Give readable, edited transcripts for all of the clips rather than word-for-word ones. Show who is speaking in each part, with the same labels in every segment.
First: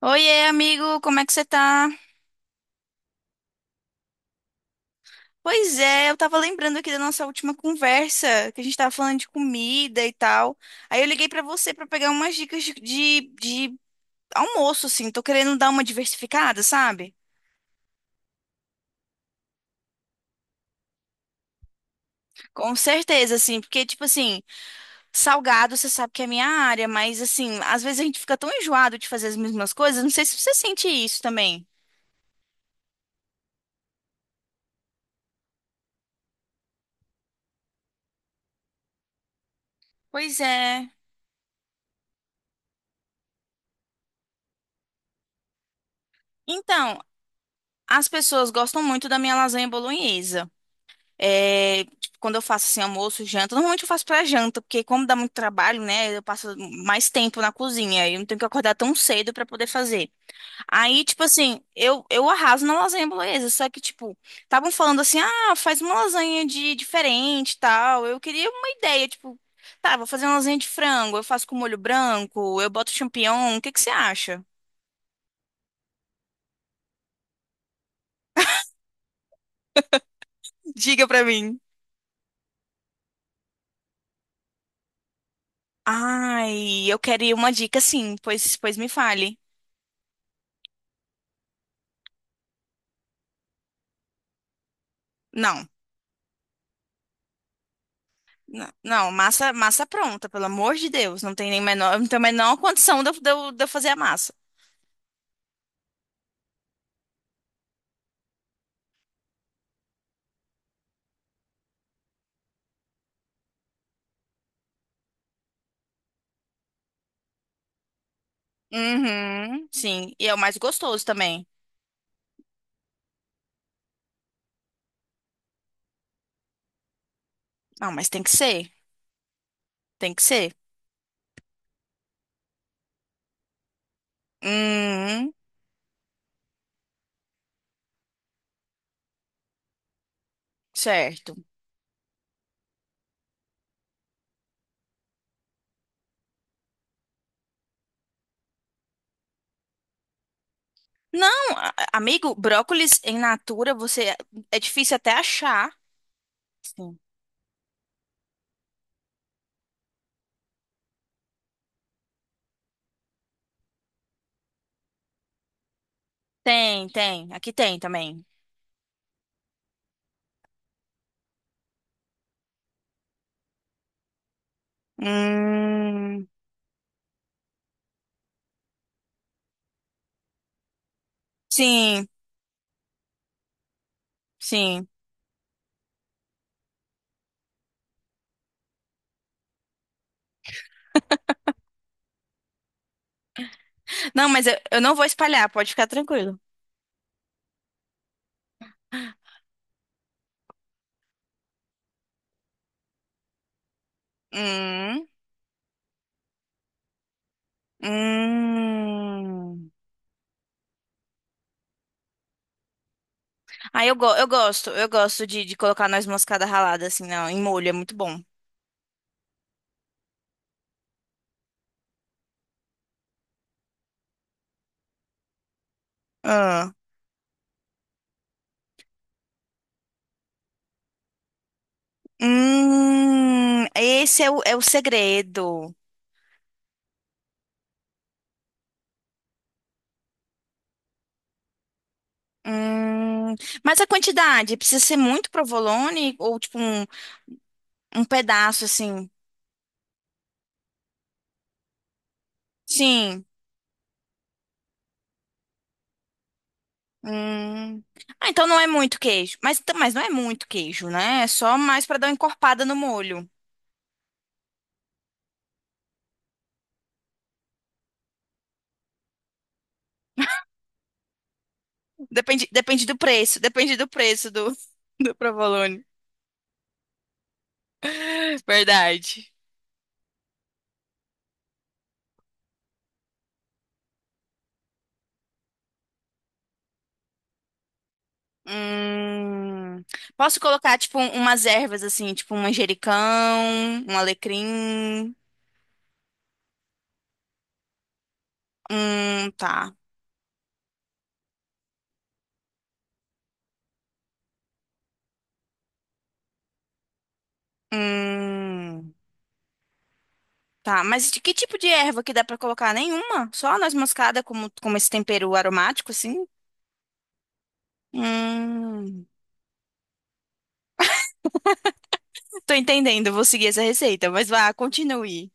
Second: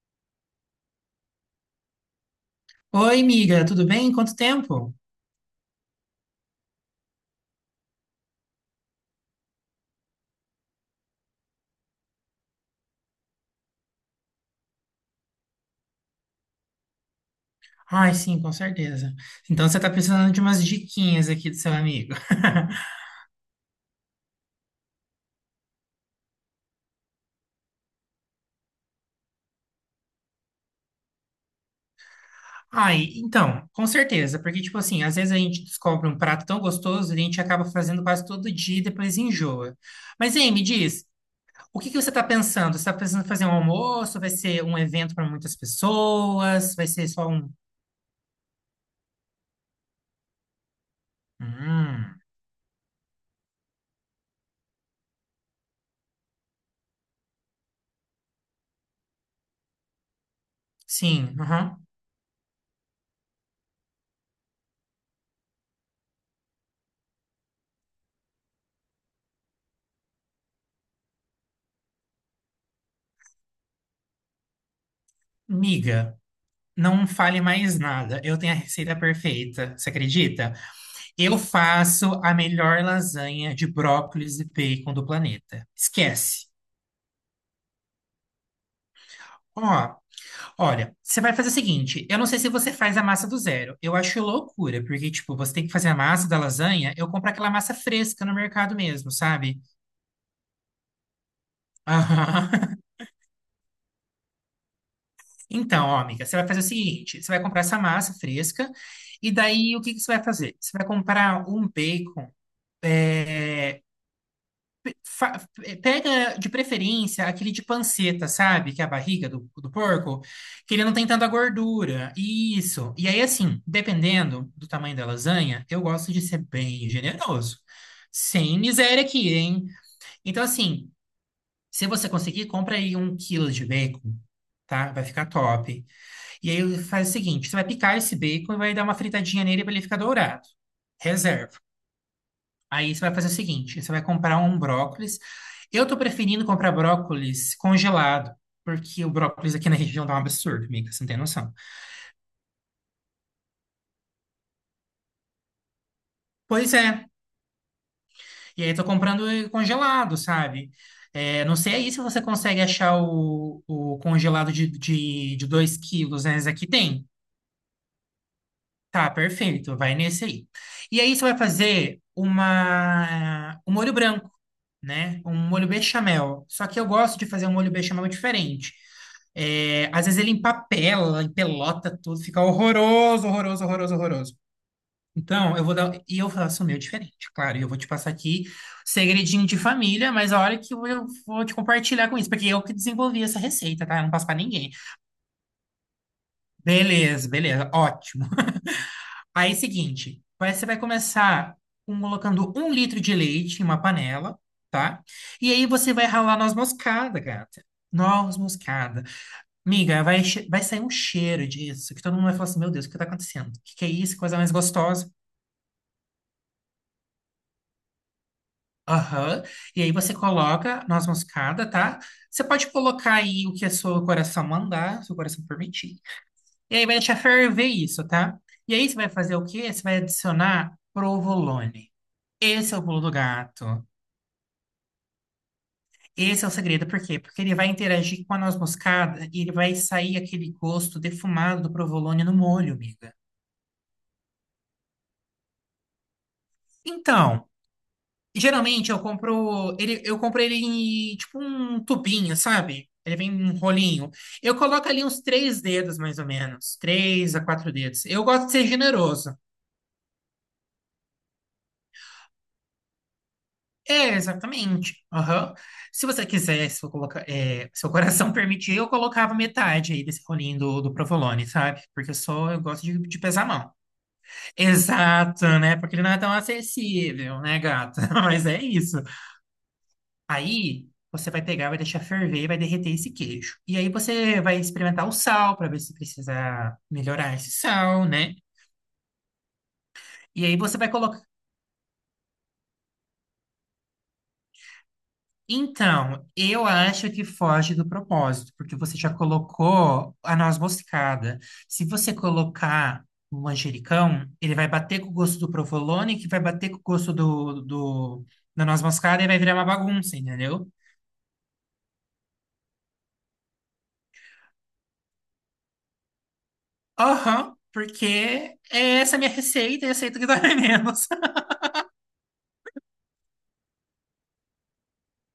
Speaker 1: Oiê, amigo, como é que você tá?
Speaker 2: Oi, amiga, tudo bem? Quanto tempo?
Speaker 1: Pois é, eu tava lembrando aqui da nossa última conversa, que a gente tava falando de comida e tal. Aí eu liguei pra você pra pegar umas dicas de almoço, assim. Tô querendo dar uma diversificada, sabe?
Speaker 2: Ai, sim, com certeza. Então você tá precisando de umas diquinhas aqui do seu amigo.
Speaker 1: Com certeza, assim, porque, tipo assim, salgado você sabe que é minha área, mas, assim, às vezes a gente fica tão enjoado de fazer as mesmas coisas. Não sei se você sente isso também.
Speaker 2: Ai, então, com certeza, porque tipo assim, às vezes a gente descobre um prato tão gostoso e a gente acaba fazendo quase todo dia e depois enjoa. Mas
Speaker 1: Pois
Speaker 2: aí, me
Speaker 1: é.
Speaker 2: diz, o que que você tá pensando? Você tá pensando em fazer um almoço? Vai ser um evento para muitas pessoas? Vai
Speaker 1: Então,
Speaker 2: ser só um.
Speaker 1: as pessoas gostam muito da minha lasanha bolonhesa. É, tipo,
Speaker 2: Hum,
Speaker 1: quando eu faço assim, almoço, janta, normalmente eu faço pra janta, porque como dá muito trabalho, né, eu passo mais tempo na cozinha, e eu não tenho que acordar tão cedo pra poder fazer. Aí, tipo
Speaker 2: sim,
Speaker 1: assim,
Speaker 2: aham.
Speaker 1: eu arraso na lasanha bolonhesa, só que, tipo, estavam falando assim, ah, faz uma lasanha de diferente e tal. Eu queria uma ideia, tipo, tá, vou fazer uma lasanha de frango, eu faço com molho branco, eu boto champignon, o que que você acha?
Speaker 2: Miga, não fale mais nada. Eu tenho a receita perfeita. Você acredita?
Speaker 1: Diga pra
Speaker 2: Eu
Speaker 1: mim.
Speaker 2: faço a melhor lasanha de brócolis e bacon do planeta. Esquece.
Speaker 1: Ai, eu queria uma dica sim, pois, pois me fale.
Speaker 2: Ó, olha, você vai fazer o seguinte, eu não sei se você faz a massa do zero. Eu acho loucura, porque tipo, você tem
Speaker 1: Não.
Speaker 2: que fazer a massa da lasanha, eu compro aquela massa fresca no
Speaker 1: Não,
Speaker 2: mercado mesmo,
Speaker 1: não, massa,
Speaker 2: sabe?
Speaker 1: massa pronta, pelo amor de Deus. Não tem nem menor, não tem a
Speaker 2: Aham.
Speaker 1: menor condição de eu, de eu fazer a massa.
Speaker 2: Então, ó, amiga, você vai fazer o seguinte, você vai comprar essa massa fresca e daí o que que você vai fazer? Você vai comprar um bacon eh, fa- pega de preferência aquele de panceta, sabe? Que é a barriga do,
Speaker 1: Uhum,
Speaker 2: do
Speaker 1: sim.
Speaker 2: porco,
Speaker 1: E é o mais
Speaker 2: que ele não
Speaker 1: gostoso
Speaker 2: tem tanta
Speaker 1: também.
Speaker 2: gordura. Isso. E aí, assim, dependendo do tamanho da lasanha, eu gosto de ser bem generoso.
Speaker 1: Não, mas tem que
Speaker 2: Sem
Speaker 1: ser.
Speaker 2: miséria aqui, hein?
Speaker 1: Tem que
Speaker 2: Então,
Speaker 1: ser.
Speaker 2: assim, se você conseguir, compra aí um quilo de bacon, tá? Vai ficar
Speaker 1: Hum,
Speaker 2: top. E aí faz o seguinte: você vai picar esse bacon e vai dar uma fritadinha nele para ele ficar dourado.
Speaker 1: certo.
Speaker 2: Reserva. Aí você vai fazer o seguinte: você vai comprar um brócolis. Eu tô preferindo comprar brócolis congelado, porque o brócolis aqui na região dá um absurdo, amiga, você não tem
Speaker 1: Não,
Speaker 2: noção.
Speaker 1: amigo, brócolis em natura, você é é difícil até achar.
Speaker 2: Pois
Speaker 1: Sim.
Speaker 2: é. E aí tô comprando ele congelado, sabe? É, não sei aí se você consegue achar o congelado de 2 quilos, né? Esse aqui
Speaker 1: Tem,
Speaker 2: tem.
Speaker 1: tem. Aqui tem também.
Speaker 2: Tá, perfeito. Vai nesse aí. E aí você vai fazer um molho branco. Né? Um molho
Speaker 1: Hum,
Speaker 2: bechamel. Só que eu gosto de fazer um molho bechamel diferente. É, às vezes ele empapela, empelota
Speaker 1: sim,
Speaker 2: tudo, fica horroroso, horroroso, horroroso, horroroso.
Speaker 1: sim.
Speaker 2: Então, eu vou dar. E eu faço o meu diferente, claro. E eu vou te passar aqui segredinho de família, mas a hora que eu vou te compartilhar com isso, porque eu que desenvolvi essa receita, tá? Eu não passo
Speaker 1: Não,
Speaker 2: pra
Speaker 1: mas
Speaker 2: ninguém.
Speaker 1: eu não vou espalhar, pode ficar tranquilo.
Speaker 2: Beleza, beleza, ótimo. Aí, é o seguinte, você vai começar colocando um litro de leite em uma panela, tá?
Speaker 1: Hum,
Speaker 2: E aí você vai ralar noz moscada, gata. Noz moscada.
Speaker 1: hum.
Speaker 2: Miga, vai, vai sair um cheiro disso, que todo mundo vai falar assim, meu Deus, o que tá acontecendo? O que
Speaker 1: Ah,
Speaker 2: que é
Speaker 1: eu, go
Speaker 2: isso? Que coisa mais
Speaker 1: eu
Speaker 2: gostosa.
Speaker 1: gosto de colocar noz moscada ralada, assim, não, em molho, é muito bom.
Speaker 2: Aham. E aí você coloca noz moscada, tá? Você pode colocar aí o que o seu coração mandar, seu coração permitir.
Speaker 1: Ah.
Speaker 2: E aí vai deixar ferver isso, tá? E aí você vai fazer o quê? Você vai adicionar provolone. Esse é o pulo do gato.
Speaker 1: Esse é o segredo.
Speaker 2: Esse é o segredo, por quê? Porque ele vai interagir com a noz moscada e ele vai sair aquele gosto defumado do provolone no molho, amiga.
Speaker 1: Hum, mas a quantidade, precisa ser muito provolone ou tipo
Speaker 2: Então,
Speaker 1: um pedaço,
Speaker 2: geralmente
Speaker 1: assim?
Speaker 2: eu compro ele em tipo um tubinho, sabe? Ele
Speaker 1: Sim.
Speaker 2: vem em um rolinho. Eu coloco ali uns três dedos, mais ou menos. Três a quatro
Speaker 1: Hum.
Speaker 2: dedos. Eu
Speaker 1: Ah, então
Speaker 2: gosto de
Speaker 1: não é
Speaker 2: ser
Speaker 1: muito
Speaker 2: generoso.
Speaker 1: queijo. Mas não é muito queijo, né? É só mais pra dar uma encorpada no molho.
Speaker 2: É, exatamente. Aham. Se você quiser, se eu colocar, é, seu coração permitir, eu colocava metade aí desse rolinho do provolone, sabe? Porque eu
Speaker 1: Depende,
Speaker 2: sou, eu gosto de pesar a mão.
Speaker 1: depende do preço do, do
Speaker 2: Exato, né?
Speaker 1: provolone.
Speaker 2: Porque ele não é tão acessível, né, gata? Mas é isso.
Speaker 1: Verdade.
Speaker 2: Aí você vai pegar, vai deixar ferver, e vai derreter esse queijo. E aí você vai experimentar o sal para ver se precisa melhorar esse sal, né?
Speaker 1: Hum, posso
Speaker 2: E aí
Speaker 1: colocar,
Speaker 2: você vai
Speaker 1: tipo, um,
Speaker 2: colocar.
Speaker 1: umas ervas, assim, tipo um manjericão, um alecrim.
Speaker 2: Então, eu acho que foge do propósito, porque você já
Speaker 1: Tá.
Speaker 2: colocou a noz moscada. Se você colocar o manjericão, ele vai bater com o gosto do provolone, que vai bater com o gosto da noz
Speaker 1: Hum,
Speaker 2: moscada e vai virar uma bagunça, entendeu?
Speaker 1: tá. Mas de que tipo de erva que dá pra colocar? Nenhuma? Só a noz moscada como, como esse tempero aromático, assim?
Speaker 2: Aham, porque é
Speaker 1: Hum,
Speaker 2: essa é a minha receita e aceito que dói menos.
Speaker 1: tô entendendo, vou seguir essa receita, mas vá, continue.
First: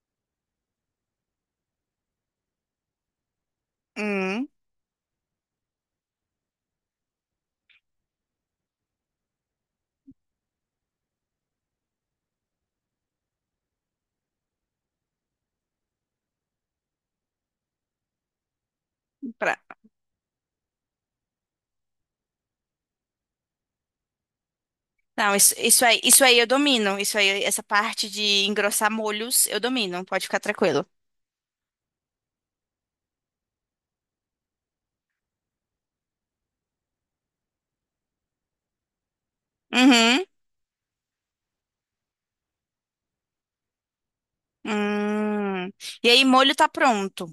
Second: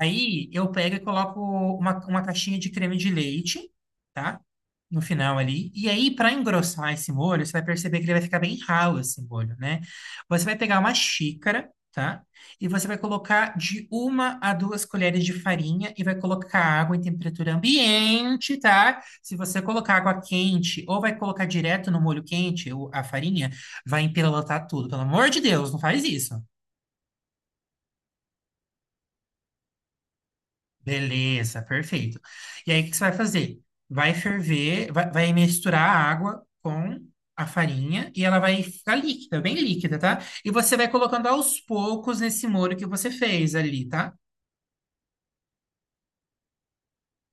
Speaker 2: Aí eu pego e coloco uma caixinha de creme de leite, tá?
Speaker 1: Hum,
Speaker 2: No final ali. E aí, para engrossar esse molho, você vai perceber que ele vai ficar bem ralo esse molho, né? Você vai pegar uma xícara, tá? E você vai colocar de uma a duas colheres de farinha e vai colocar água em temperatura ambiente, tá? Se
Speaker 1: pra...
Speaker 2: você colocar água quente ou vai colocar direto no molho quente, a farinha, vai empelotar tudo. Pelo amor
Speaker 1: Não,
Speaker 2: de
Speaker 1: isso,
Speaker 2: Deus, não faz
Speaker 1: isso aí
Speaker 2: isso.
Speaker 1: eu domino. Isso aí, essa parte de engrossar molhos, eu domino. Pode ficar tranquilo.
Speaker 2: Beleza, perfeito. E aí, o que você vai fazer? Vai ferver, vai, misturar a água com a farinha e ela vai ficar líquida, bem líquida, tá?
Speaker 1: Uhum.
Speaker 2: E você vai colocando aos poucos nesse molho que você fez ali, tá?
Speaker 1: Hum. E aí, molho tá pronto.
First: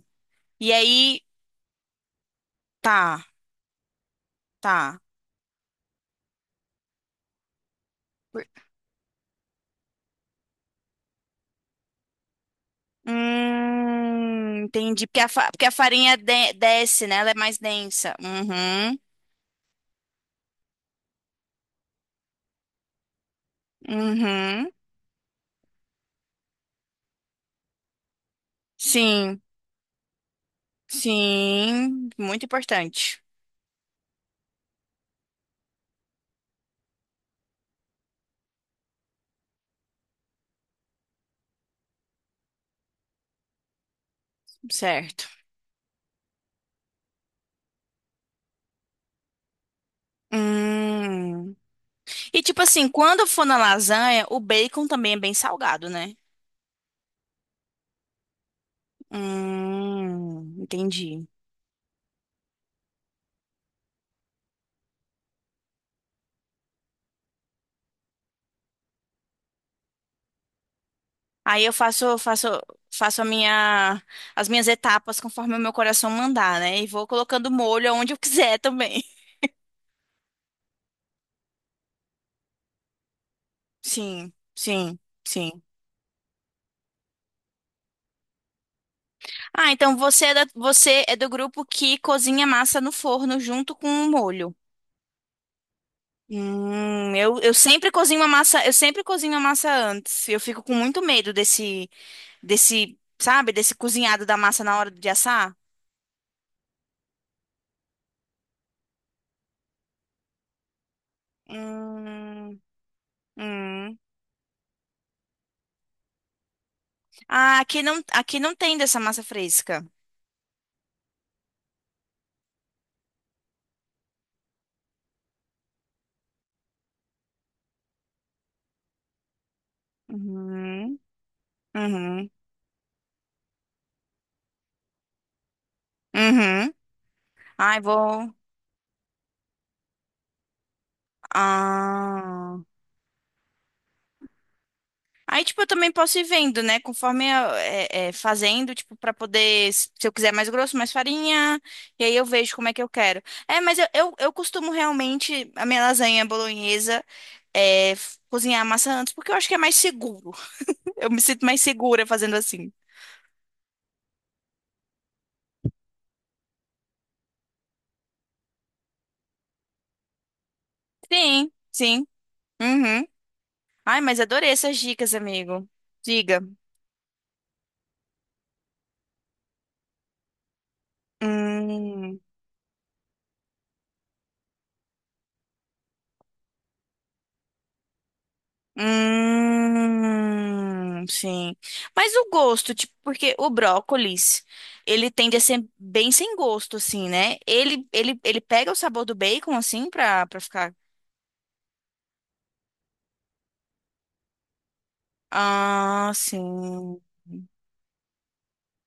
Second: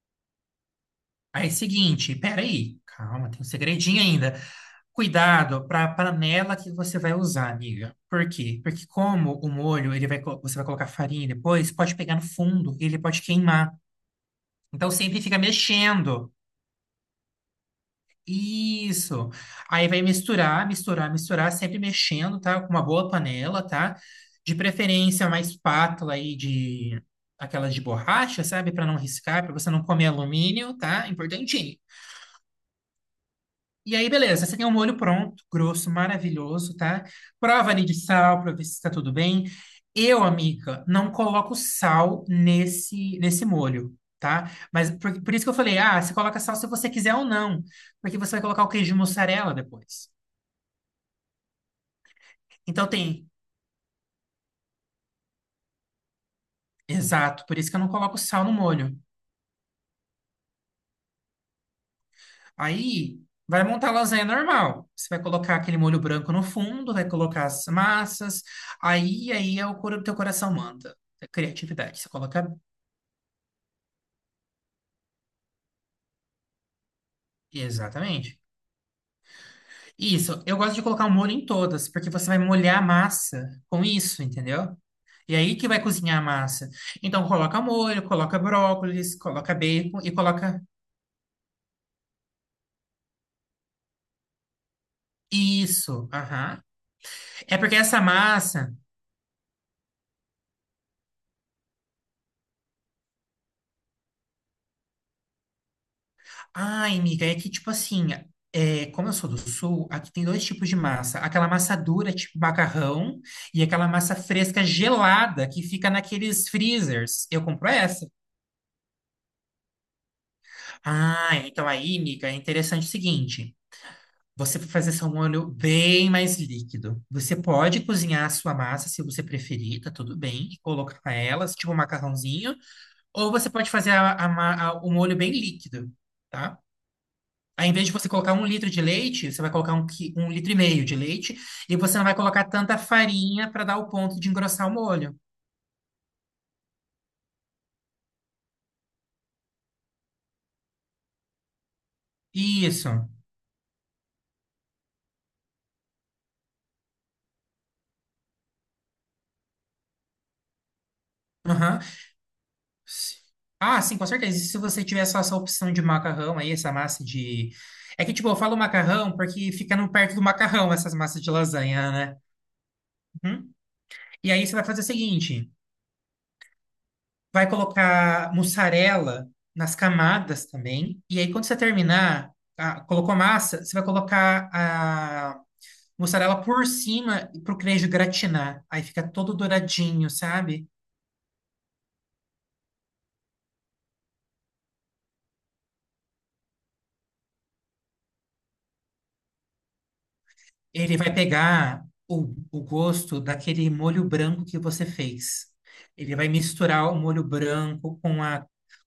Speaker 1: E aí,
Speaker 2: Aí, seguinte, peraí,
Speaker 1: tá,
Speaker 2: calma, tem um segredinho ainda.
Speaker 1: tá.
Speaker 2: Cuidado para a panela que você vai usar, amiga. Por
Speaker 1: Por-
Speaker 2: quê? Porque como o molho, ele vai, você vai colocar farinha depois, pode pegar no fundo, ele pode queimar. Então
Speaker 1: Entendi. Porque
Speaker 2: sempre
Speaker 1: a,
Speaker 2: fica
Speaker 1: porque a farinha
Speaker 2: mexendo.
Speaker 1: desce, né? Ela é mais densa. Uhum,
Speaker 2: Isso. Aí vai misturar, misturar, misturar, sempre mexendo, tá? Com uma boa panela, tá? De
Speaker 1: uhum.
Speaker 2: preferência, uma espátula aí de aquelas de borracha, sabe? Para não
Speaker 1: Sim,
Speaker 2: riscar, para você não comer alumínio, tá? Importantinho.
Speaker 1: sim. Muito importante.
Speaker 2: E aí, beleza, você tem um molho pronto, grosso, maravilhoso, tá? Prova ali de sal pra ver se tá tudo bem. Eu, amiga, não coloco sal nesse molho, tá? Mas por,
Speaker 1: Certo.
Speaker 2: por isso que eu falei, ah, você coloca sal se você quiser ou não, porque você vai colocar o queijo mussarela depois.
Speaker 1: Hum. E tipo
Speaker 2: Então
Speaker 1: assim, quando
Speaker 2: tem,
Speaker 1: for na lasanha, o bacon também é bem salgado, né?
Speaker 2: exato, por isso que eu não coloco sal no molho.
Speaker 1: Entendi.
Speaker 2: Aí vai montar a lasanha normal. Você vai colocar aquele molho branco no fundo, vai colocar as massas, aí aí é o teu coração manda. É
Speaker 1: Aí eu
Speaker 2: criatividade, você
Speaker 1: faço,
Speaker 2: coloca
Speaker 1: faço, faço a minha, as minhas etapas conforme o meu coração mandar, né? E vou colocando molho aonde eu
Speaker 2: exatamente.
Speaker 1: quiser também.
Speaker 2: Isso, eu gosto de colocar o molho em todas, porque você vai molhar a massa com isso,
Speaker 1: Sim,
Speaker 2: entendeu?
Speaker 1: sim,
Speaker 2: E aí
Speaker 1: sim.
Speaker 2: que vai cozinhar a massa. Então coloca molho, coloca brócolis, coloca
Speaker 1: Ah, então
Speaker 2: bacon e coloca
Speaker 1: você é do grupo que cozinha massa no forno junto com o molho.
Speaker 2: isso. Aham.
Speaker 1: Eu
Speaker 2: É porque
Speaker 1: sempre
Speaker 2: essa
Speaker 1: cozinho a massa,
Speaker 2: massa.
Speaker 1: eu sempre cozinho a massa antes. Eu fico com muito medo desse, desse, sabe, desse cozinhado da massa na hora de assar.
Speaker 2: Ai, amiga, é que tipo assim, é, como eu sou do sul, aqui tem dois tipos de massa. Aquela massa dura, tipo
Speaker 1: Hum,
Speaker 2: macarrão, e aquela
Speaker 1: hum.
Speaker 2: massa fresca gelada que fica naqueles freezers. Eu
Speaker 1: Ah,
Speaker 2: compro essa.
Speaker 1: aqui não tem dessa massa fresca.
Speaker 2: Ah, então aí, amiga, é interessante o seguinte. Você vai fazer só um molho bem mais líquido. Você pode cozinhar a sua massa se você preferir, tá tudo bem, e
Speaker 1: Uhum,
Speaker 2: colocar ela, tipo um
Speaker 1: uhum,
Speaker 2: macarrãozinho, ou você pode fazer o molho bem líquido, tá?
Speaker 1: uhum.
Speaker 2: Aí, em
Speaker 1: Ai,
Speaker 2: vez de você
Speaker 1: vou.
Speaker 2: colocar um litro de leite, você vai colocar um, um litro e meio de leite, e você não vai colocar
Speaker 1: Ah.
Speaker 2: tanta farinha para dar o ponto de engrossar o molho.
Speaker 1: Aí, tipo, eu também posso ir vendo, né? Conforme eu, fazendo, tipo, pra poder, se eu quiser mais grosso, mais farinha, e aí eu vejo como é que eu
Speaker 2: Isso.
Speaker 1: quero. É, mas eu costumo realmente, a minha lasanha bolonhesa, cozinhar a massa antes, porque eu acho que é mais seguro. Eu me sinto mais
Speaker 2: Aham,
Speaker 1: segura fazendo assim.
Speaker 2: S- ah, sim, com certeza. E se você tiver só essa opção de macarrão aí, essa massa de. É que, tipo, eu falo macarrão porque fica no perto do macarrão essas massas de
Speaker 1: Sim,
Speaker 2: lasanha,
Speaker 1: sim.
Speaker 2: né?
Speaker 1: Uhum.
Speaker 2: Uhum.
Speaker 1: Ai, mas
Speaker 2: E aí
Speaker 1: adorei
Speaker 2: você vai
Speaker 1: essas
Speaker 2: fazer o
Speaker 1: dicas,
Speaker 2: seguinte:
Speaker 1: amigo. Diga.
Speaker 2: vai colocar mussarela nas camadas também. E aí, quando você
Speaker 1: Hum.
Speaker 2: terminar, ah, colocou massa, você vai colocar a mussarela por cima para o queijo gratinar. Aí fica todo douradinho, sabe?
Speaker 1: Sim. Mas o gosto, tipo, porque o brócolis, ele tende a ser bem sem gosto, assim, né? Ele pega o sabor do bacon, assim, pra, pra ficar.
Speaker 2: Ele vai pegar o gosto daquele molho branco que você fez.
Speaker 1: Ah,
Speaker 2: Ele vai misturar o
Speaker 1: sim.
Speaker 2: molho branco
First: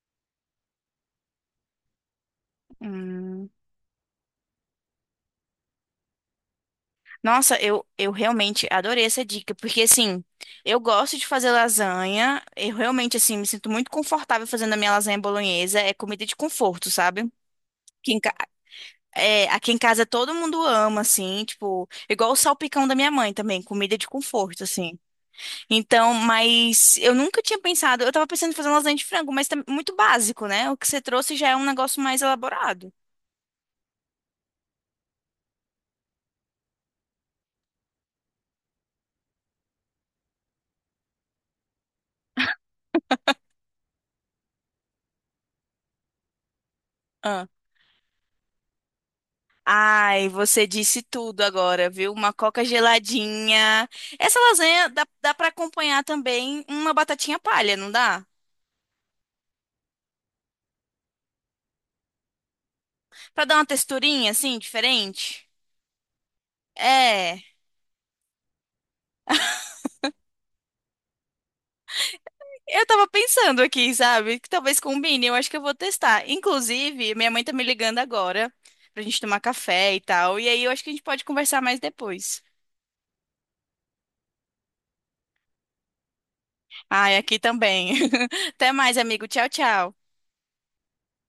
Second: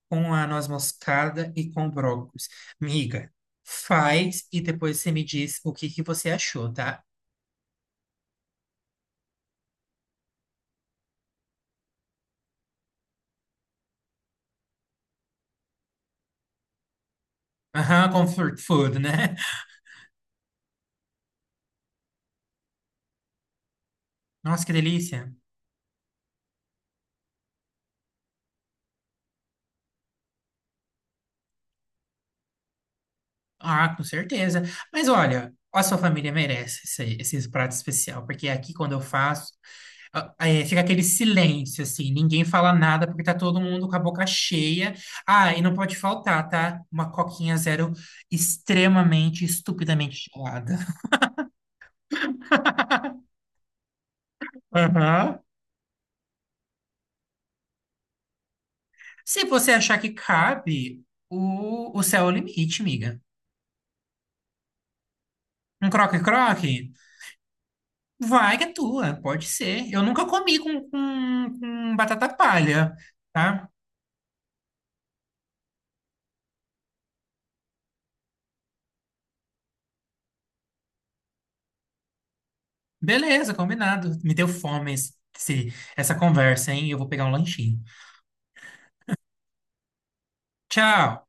Speaker 2: com a noz moscada e com o brócolis. Miga,
Speaker 1: Hum.
Speaker 2: faz e depois você me diz o que que você achou, tá?
Speaker 1: Nossa, eu realmente adorei essa dica, porque assim, eu gosto de fazer lasanha, eu realmente assim me sinto muito confortável fazendo a minha lasanha bolonhesa, é comida de conforto, sabe?
Speaker 2: Aham,
Speaker 1: Que
Speaker 2: com comfort food, né?
Speaker 1: É, aqui em casa todo mundo ama, assim, tipo, igual o salpicão da minha mãe também, comida de conforto,
Speaker 2: Nossa, que
Speaker 1: assim.
Speaker 2: delícia.
Speaker 1: Então, mas eu nunca tinha pensado, eu tava pensando em fazer uma lasanha de frango, mas tá muito básico, né? O que você trouxe já é um negócio mais elaborado.
Speaker 2: Ah, com certeza. Mas olha, a sua família merece esses pratos especial, porque é aqui quando eu faço, ah, é, fica aquele silêncio, assim, ninguém fala nada, porque tá todo mundo com a boca cheia. Ah, e não pode faltar, tá? Uma
Speaker 1: Ah.
Speaker 2: coquinha zero extremamente,
Speaker 1: Ai,
Speaker 2: estupidamente
Speaker 1: você
Speaker 2: gelada.
Speaker 1: disse tudo agora, viu? Uma coca geladinha. Essa lasanha dá, dá
Speaker 2: Aham.
Speaker 1: para acompanhar também uma batatinha palha, não dá?
Speaker 2: Se você achar que cabe, o céu é o limite, miga.
Speaker 1: Pra dar uma texturinha, assim, diferente.
Speaker 2: Um croque-croque?
Speaker 1: É.
Speaker 2: Vai que é tua, pode ser. Eu nunca comi com, com batata
Speaker 1: Eu
Speaker 2: palha.
Speaker 1: tava pensando
Speaker 2: Tá?
Speaker 1: aqui, sabe? Que talvez combine, eu acho que eu vou testar. Inclusive, minha mãe tá me ligando agora pra gente tomar café e tal. E aí eu acho que a gente pode conversar mais depois.
Speaker 2: Beleza, combinado. Me deu fome essa conversa, hein? Eu vou
Speaker 1: Ai,
Speaker 2: pegar um
Speaker 1: aqui
Speaker 2: lanchinho.
Speaker 1: também. Até mais, amigo. Tchau, tchau.
Speaker 2: Tchau!